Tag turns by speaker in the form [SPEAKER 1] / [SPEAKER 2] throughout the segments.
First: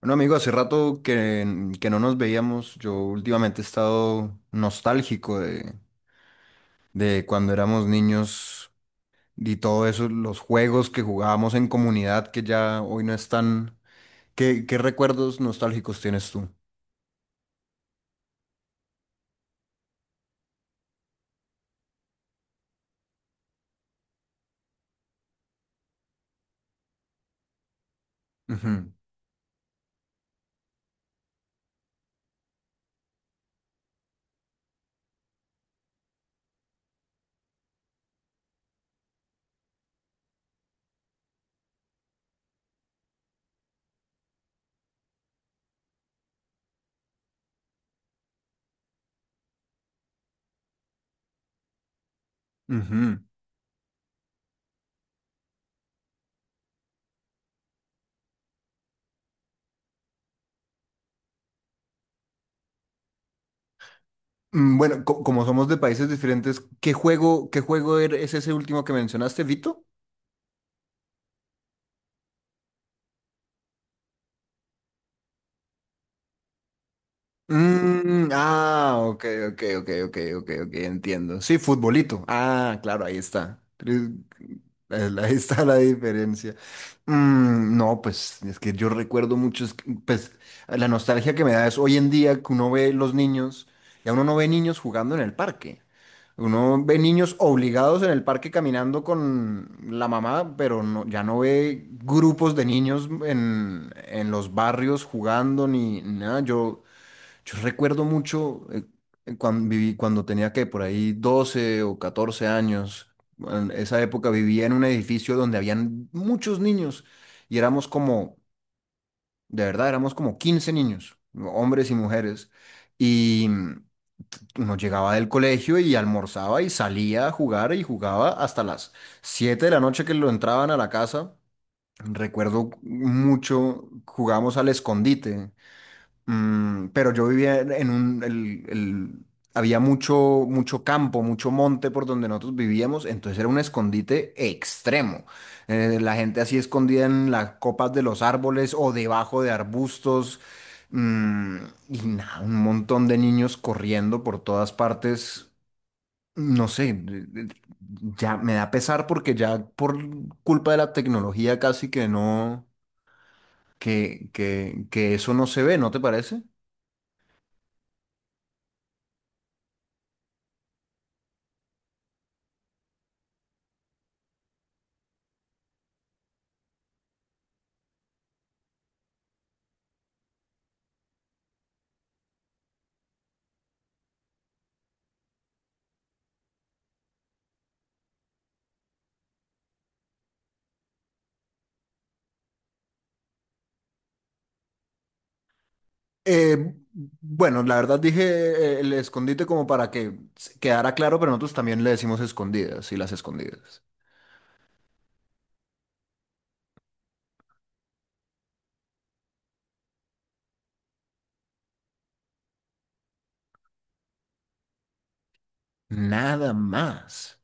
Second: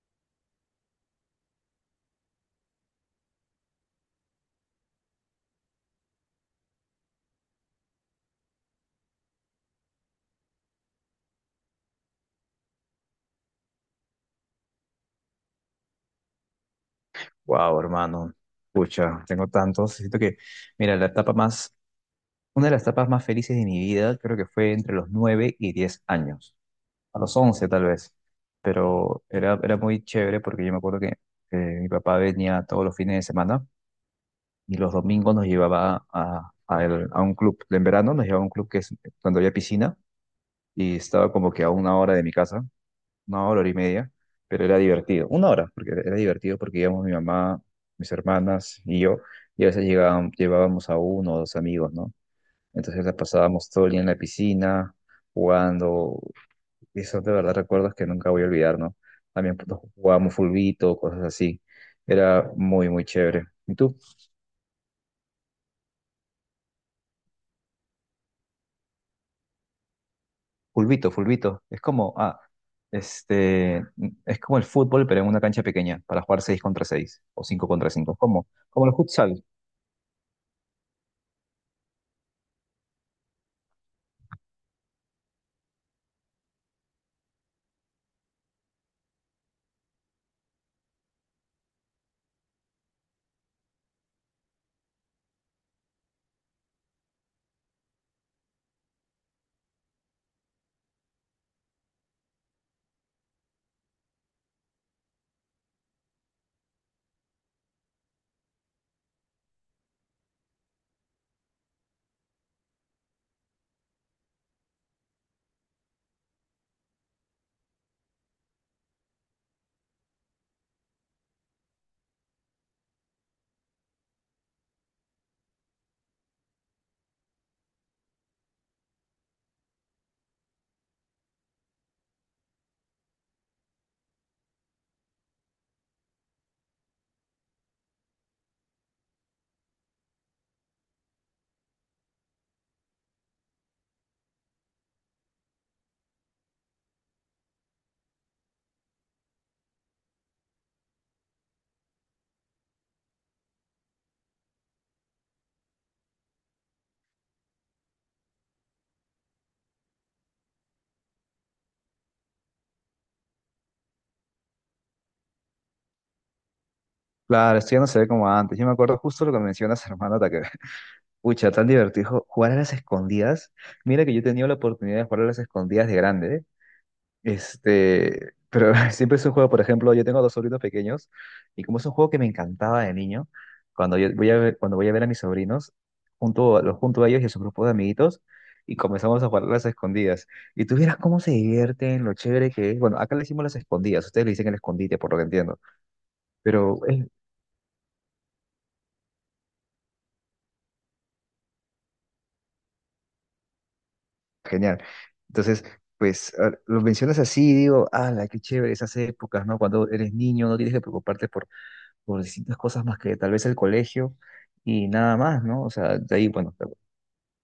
[SPEAKER 1] Bueno, amigo, hace rato que no nos veíamos. Yo últimamente he estado nostálgico de cuando éramos niños y todo eso, los juegos que jugábamos en comunidad que ya hoy no están. ¿Qué recuerdos nostálgicos tienes tú?
[SPEAKER 2] Wow, hermano. Pucha, tengo tantos. Siento que, mira, una de las etapas más felices de mi vida, creo que fue entre los 9 y 10 años, a los 11 tal vez,
[SPEAKER 1] Ujú,
[SPEAKER 2] pero era muy chévere porque yo me acuerdo que mi papá venía todos los fines de semana y los domingos nos llevaba a un club. En verano nos llevaba a un club que es cuando había piscina y estaba como que a una hora de mi casa una hora, hora y media, pero era divertido. Una hora, porque era divertido porque íbamos mi mamá, mis hermanas y yo, y a veces llevábamos a uno o dos amigos, ¿no? Entonces la
[SPEAKER 1] ujú.
[SPEAKER 2] pasábamos todo el día en la piscina, jugando, y son de verdad recuerdos que nunca voy a olvidar, ¿no? También pues, jugábamos fulbito, cosas así. Era muy, muy chévere. ¿Y tú?
[SPEAKER 1] Bueno, como somos de países diferentes, ¿qué juego es ese último que mencionaste, Vito?
[SPEAKER 2] Fulbito, fulbito. Es como, ah, este, es como el fútbol, pero en una cancha pequeña, para jugar 6 contra 6 o 5 contra 5.
[SPEAKER 1] Mm,
[SPEAKER 2] ¿Cómo? Como el
[SPEAKER 1] ah, ok,
[SPEAKER 2] futsal.
[SPEAKER 1] ok, ok, ok, ok, ok, entiendo. Sí, futbolito. Ah, claro, ahí está. Ahí está la diferencia. No, pues es que yo recuerdo muchos, pues la nostalgia que me da es hoy en día que uno ve los niños, ya uno no ve niños jugando en el parque, uno ve niños obligados en el parque caminando con la mamá, pero no, ya no ve grupos de niños en los barrios jugando ni nada. Yo recuerdo mucho cuando viví, cuando tenía que por ahí 12 o 14 años. En esa época vivía en un edificio donde habían muchos niños y éramos como, de verdad, éramos como 15 niños, hombres y mujeres. Y uno llegaba del colegio y almorzaba y salía a jugar y jugaba hasta las 7 de la noche que lo entraban a la casa. Recuerdo mucho, jugamos al escondite. Pero yo vivía en un, había mucho, mucho campo, mucho monte por donde nosotros vivíamos, entonces era un escondite extremo. La gente así escondida en las copas de los árboles o debajo de arbustos. mm, y nada, un montón de niños corriendo por todas partes. No sé, ya me da pesar porque ya por culpa de la tecnología casi que no, que eso no se ve, ¿no te parece?
[SPEAKER 2] Claro, esto ya no se ve como antes. Yo me acuerdo justo lo que mencionas, hermano, hasta que, pucha, tan divertido jugar a las escondidas. Mira que yo he tenido la oportunidad de jugar a las escondidas de grande, ¿eh? Este, pero siempre es un juego, por ejemplo, yo tengo dos sobrinos pequeños y como es un juego que me encantaba de niño, cuando yo voy a ver, cuando voy a ver a mis sobrinos, junto, los junto a ellos y a su grupo de amiguitos y comenzamos a jugar a las escondidas. Y tú vieras cómo se divierten, lo chévere que es. Bueno, acá le decimos las escondidas, ustedes le dicen el escondite, por lo que entiendo.
[SPEAKER 1] Eh,
[SPEAKER 2] Pero es
[SPEAKER 1] bueno, la verdad dije el escondite como para que se quedara claro, pero nosotros también le decimos escondidas y las escondidas.
[SPEAKER 2] genial. Entonces, pues lo mencionas así y digo, ala, qué chévere esas épocas, ¿no? Cuando eres niño no tienes que preocuparte por distintas cosas más que tal vez el colegio y nada más, ¿no? O sea, de ahí,
[SPEAKER 1] Nada
[SPEAKER 2] bueno,
[SPEAKER 1] más.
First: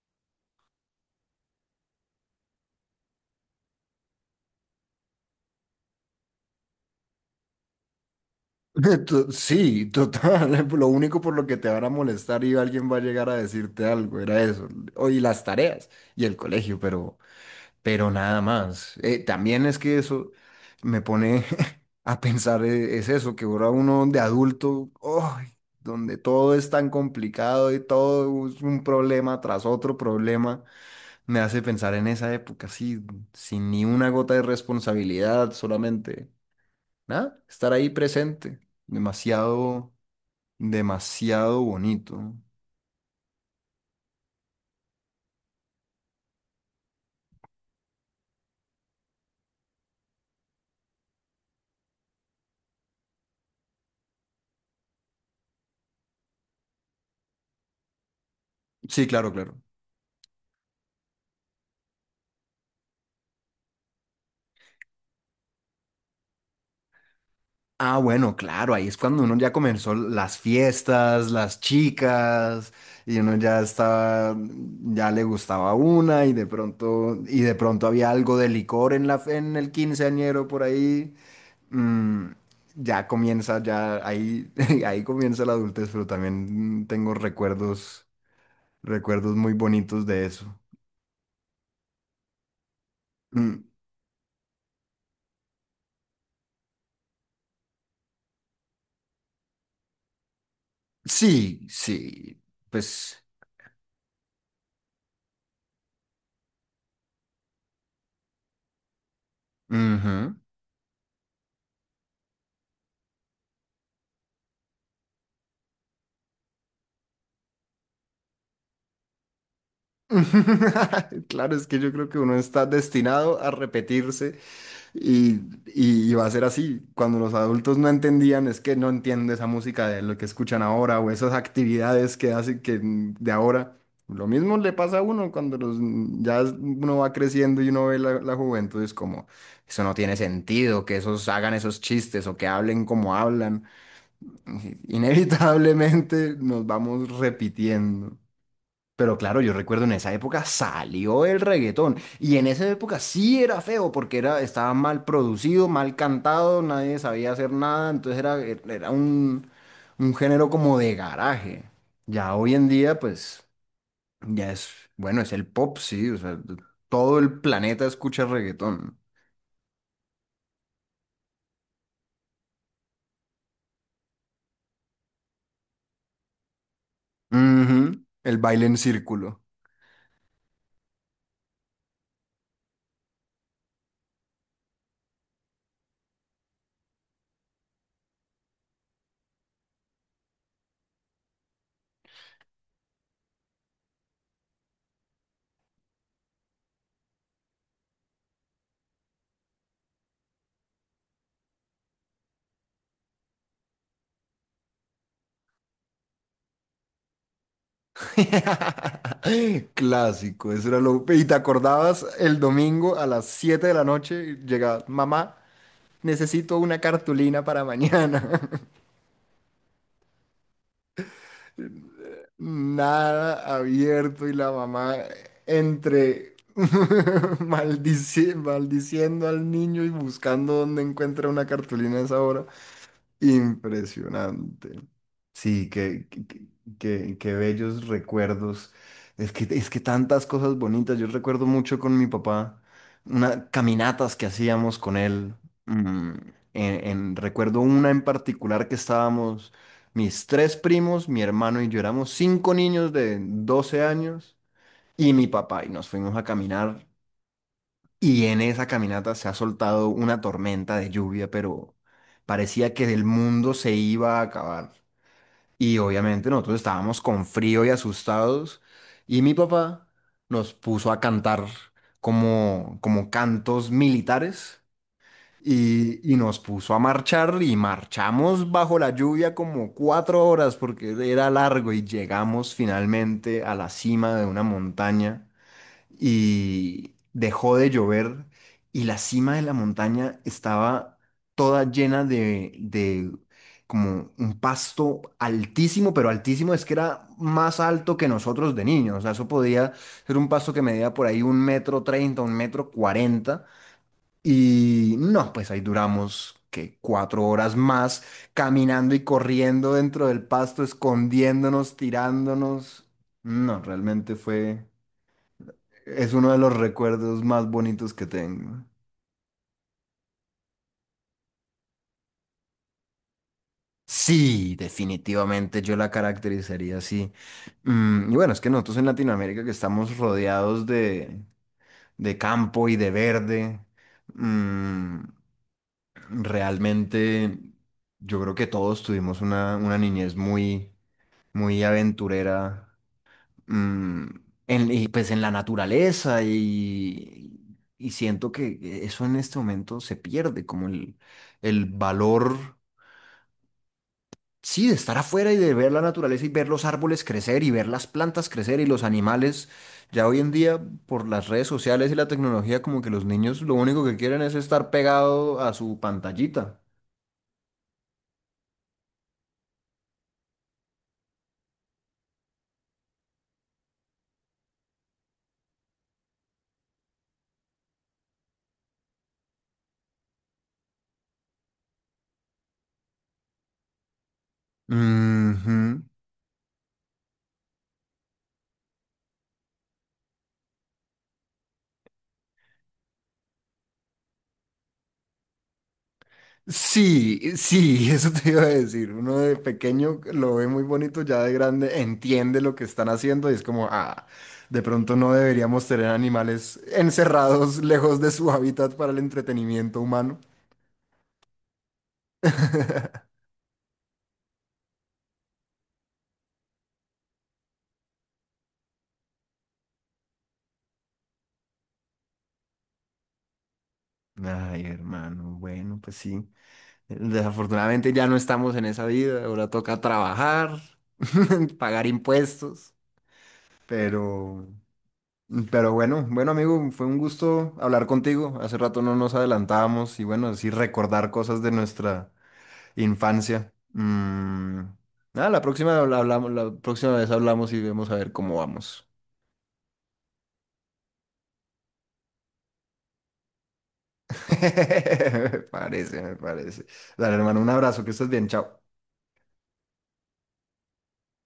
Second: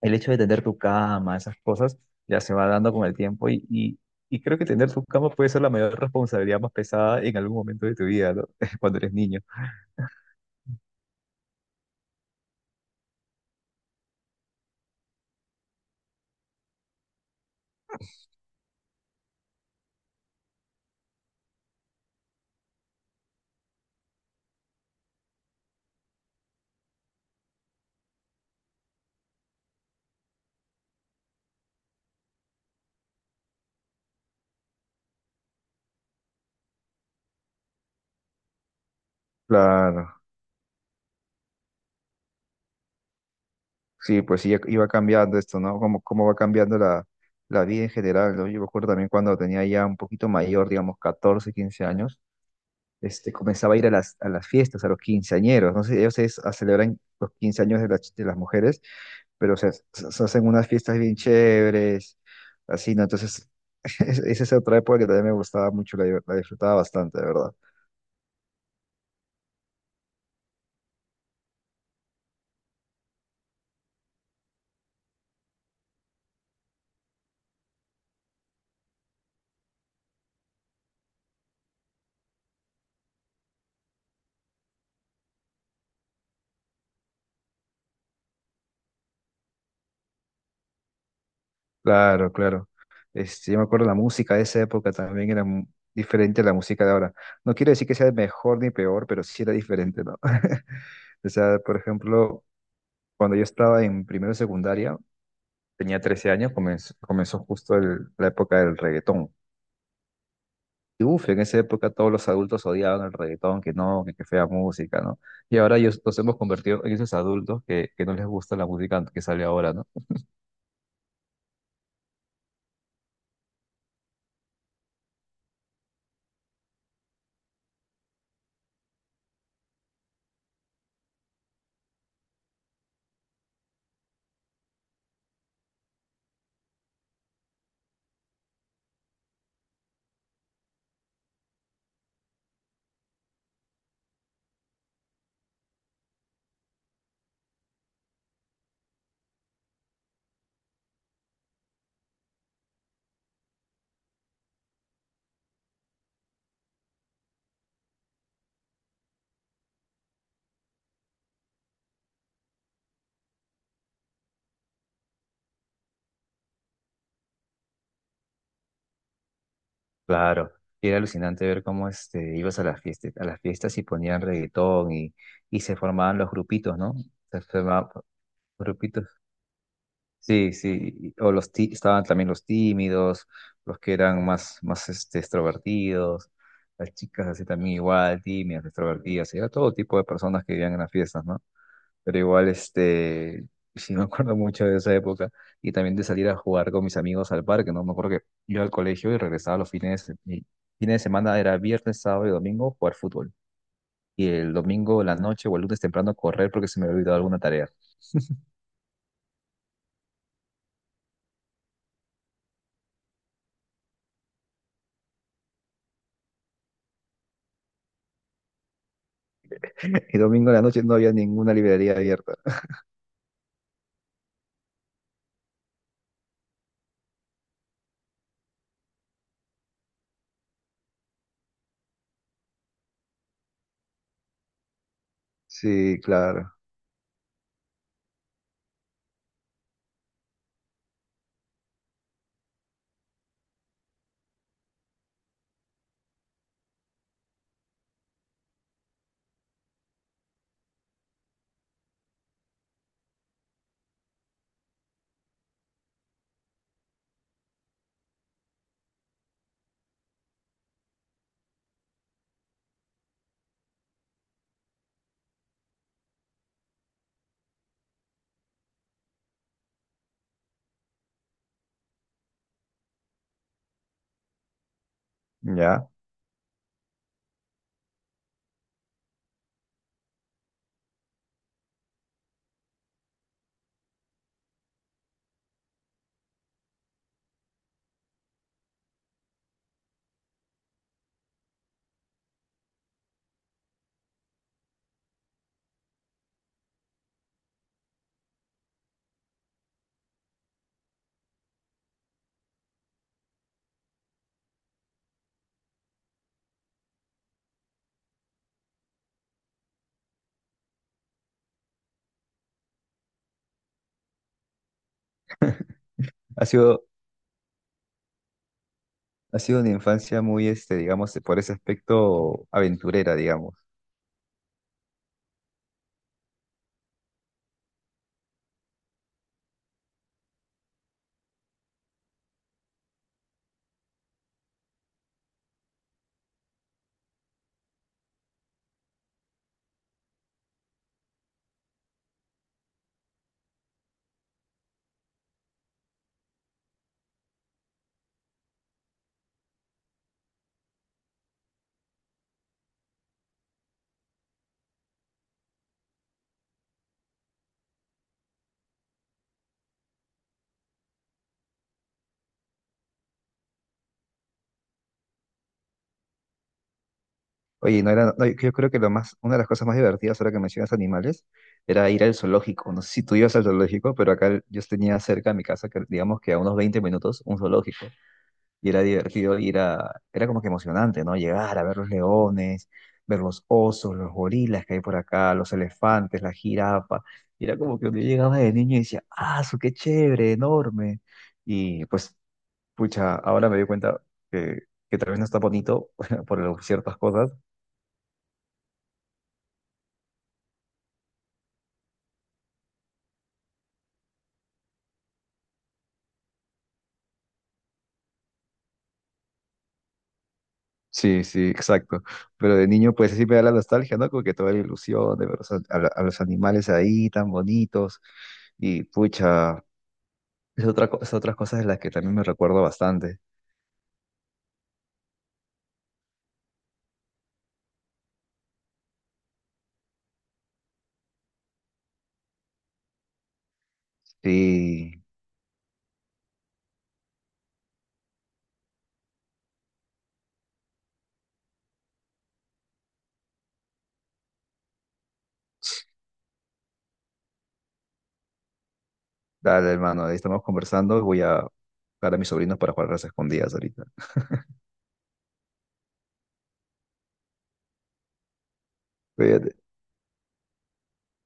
[SPEAKER 2] el hecho de tener tu cama, esas cosas, ya se va dando con el tiempo y creo que tener tu cama puede ser la mayor responsabilidad más pesada en algún momento de tu vida, ¿no? Cuando eres niño.
[SPEAKER 1] Sí, total. Lo único por lo que te van a molestar y alguien va a llegar a decirte algo, era eso. Oye, las tareas y el colegio, pero nada más. También es que eso me pone a pensar, es eso, que ahora uno de adulto, ¡ay!, donde todo es tan complicado y todo es un problema tras otro problema, me hace pensar en esa época, así, sin ni una gota de responsabilidad, solamente, nada, estar ahí presente, demasiado,
[SPEAKER 2] Claro.
[SPEAKER 1] demasiado bonito.
[SPEAKER 2] Sí, pues sí, iba cambiando esto, ¿no? Cómo, cómo va cambiando la, la vida en general, ¿no? Yo me acuerdo también cuando tenía ya un poquito mayor, digamos, 14 15 años, este, comenzaba a ir a las fiestas, a los quinceañeros, no sé, ellos es, a celebran los 15 años de, de las mujeres,
[SPEAKER 1] Sí, claro,
[SPEAKER 2] pero o
[SPEAKER 1] claro.
[SPEAKER 2] sea, se hacen unas fiestas bien chéveres, así, ¿no? Entonces, esa es otra época que también me gustaba mucho, la disfrutaba bastante, de verdad.
[SPEAKER 1] Ah, bueno, claro, ahí es cuando uno ya comenzó las fiestas, las chicas, y uno ya estaba, ya le gustaba una, y de pronto había algo de licor en la, en el quinceañero por ahí. Mm, ya comienza, ya ahí, ahí comienza la adultez, pero también tengo recuerdos, recuerdos muy bonitos de eso.
[SPEAKER 2] Claro, claro. Este, yo me
[SPEAKER 1] Mm,
[SPEAKER 2] acuerdo la música de esa época también era diferente a la música de ahora. No quiero decir que sea mejor ni peor, pero sí era diferente, ¿no? O sea,
[SPEAKER 1] sí,
[SPEAKER 2] por
[SPEAKER 1] sí,
[SPEAKER 2] ejemplo,
[SPEAKER 1] pues,
[SPEAKER 2] cuando yo estaba en primero de secundaria, tenía 13 años, comenzó justo la época del reggaetón.
[SPEAKER 1] ujú.
[SPEAKER 2] Y uf, en esa época todos los adultos odiaban el reggaetón, que no, que fea música, ¿no? Y ahora ellos nos hemos convertido en esos adultos que no les gusta la música que sale ahora, ¿no?
[SPEAKER 1] Claro, es que yo creo que uno está destinado a repetirse y, y va a ser así. Cuando los adultos no entendían, es que no entiende esa música de lo que escuchan ahora o esas actividades que hacen que de ahora. Lo mismo le pasa a uno cuando los, mm, ya es- uno va creciendo y uno ve la juventud, es como, eso no tiene sentido, que esos hagan esos chistes o que hablen como hablan. Inevitablemente nos vamos repitiendo. Pero claro, yo recuerdo en esa época salió el reggaetón y en esa época sí era feo porque era, estaba mal producido, mal cantado, nadie sabía hacer nada, entonces era un género como de garaje. Ya hoy en día pues ya es, bueno, es el pop, sí, o sea, todo el planeta escucha reggaetón.
[SPEAKER 2] Claro, y era alucinante ver cómo este, ibas a las fiestas y ponían reggaetón y se formaban los grupitos, ¿no? Se formaban
[SPEAKER 1] Ujú, el baile en
[SPEAKER 2] grupitos.
[SPEAKER 1] círculo.
[SPEAKER 2] Sí, sí, o estaban también los tímidos, los que eran más, más este, extrovertidos, las chicas así también igual, tímidas, extrovertidas, y era todo tipo de personas que vivían en las fiestas, ¿no? Pero igual, este, sí me acuerdo mucho de esa época y también de salir a jugar con mis amigos al parque, ¿no? Me acuerdo que iba al colegio y regresaba los fines, de se- y fines de semana era viernes, sábado y domingo jugar fútbol. Y el domingo en la noche o el lunes temprano correr porque se me había olvidado alguna tarea.
[SPEAKER 1] Clásico, eso era lo... Y te acordabas el domingo a las 7 de la noche, llegaba mamá. Necesito una cartulina para mañana.
[SPEAKER 2] Y domingo en la noche no había ninguna librería abierta.
[SPEAKER 1] Nada abierto y la mamá entre maldiciendo al niño y buscando dónde encuentra una cartulina a esa hora. Impresionante. Sí,
[SPEAKER 2] Sí, claro.
[SPEAKER 1] qué bellos recuerdos. Es que tantas cosas bonitas. Yo recuerdo mucho con mi papá, unas caminatas que hacíamos con él. mm, recuerdo una en particular que estábamos, mis tres primos, mi hermano y yo éramos cinco niños de 12 años y mi papá y nos fuimos a caminar, y en esa caminata se ha soltado una tormenta de lluvia, pero parecía que el mundo se iba a acabar. Y obviamente nosotros estábamos con frío y asustados, y mi papá nos puso a cantar como, como cantos militares
[SPEAKER 2] Ya.
[SPEAKER 1] y nos puso a marchar y marchamos bajo la lluvia como 4 horas, porque era largo, y llegamos finalmente a la cima de una montaña, y dejó de llover, y la cima de la montaña estaba toda llena de como un pasto altísimo, pero altísimo, es que era más alto que nosotros de niños. O sea, eso podía ser un pasto que medía por ahí un metro treinta, un metro cuarenta. Y no, pues ahí duramos que 4 horas más caminando y corriendo dentro del pasto, escondiéndonos, tirándonos. No, realmente fue es uno de
[SPEAKER 2] Ha
[SPEAKER 1] los
[SPEAKER 2] sido,
[SPEAKER 1] recuerdos más bonitos que tengo.
[SPEAKER 2] ha sido una infancia muy, este, digamos, por ese aspecto aventurera, digamos.
[SPEAKER 1] Sí, definitivamente yo la caracterizaría así. Y bueno, es que nosotros en Latinoamérica que estamos rodeados de campo y de verde, mm, realmente yo creo que todos tuvimos una niñez muy, muy aventurera. mm, y pues en la naturaleza y siento que eso en este momento se pierde, como el valor, sí, de estar afuera y de ver la naturaleza y ver los árboles crecer y ver las plantas crecer y los animales. Ya hoy en día, por las redes sociales y la tecnología, como que los niños lo único que quieren es estar pegado a su pantallita.
[SPEAKER 2] Oye, no, yo creo que lo más, una de las cosas más divertidas ahora que mencionas animales era ir al zoológico. No sé si tú ibas al zoológico, pero acá yo tenía cerca de mi casa, que digamos que a unos 20 minutos, un zoológico. Y era divertido era como que emocionante, ¿no? Llegar a ver los leones, ver los osos, los gorilas que hay por acá, los
[SPEAKER 1] Ujú.
[SPEAKER 2] elefantes, la jirafa. Y era como que yo llegaba de niño y decía, ¡ah, su qué chévere, enorme! Y pues, pucha, ahora me doy cuenta que, que tal vez no está bonito por ciertas cosas.
[SPEAKER 1] Sí, sí, eso te iba a decir. Uno de pequeño lo ve muy bonito, ya de grande entiende lo que están haciendo y es como, ah, de pronto no deberíamos tener animales encerrados lejos de su hábitat para el entretenimiento humano.
[SPEAKER 2] Sí, sí, exacto. Pero de niño, pues sí me da la nostalgia, ¿no? Como que toda la ilusión de ver los an- a, la- a los animales ahí tan bonitos. Y pucha, es otras cosas de las que también me recuerdo bastante.
[SPEAKER 1] Ay, hermano, bueno, pues sí. Desafortunadamente ya no estamos en esa vida, ahora toca trabajar, pagar impuestos, pero...
[SPEAKER 2] Sí,
[SPEAKER 1] Pero bueno, bueno amigo, fue un gusto hablar contigo. Hace rato no nos adelantábamos y bueno, así recordar cosas de nuestra infancia. Mm, nada, la próxima habla- hablamos, la próxima vez hablamos y vemos a ver cómo vamos.
[SPEAKER 2] dale, hermano, ahí estamos conversando. Voy a buscar a mis sobrinos para jugar a las escondidas ahorita.
[SPEAKER 1] Me parece, me parece. Dale, hermano, un abrazo, que estés bien, chao.
[SPEAKER 2] Cuídate.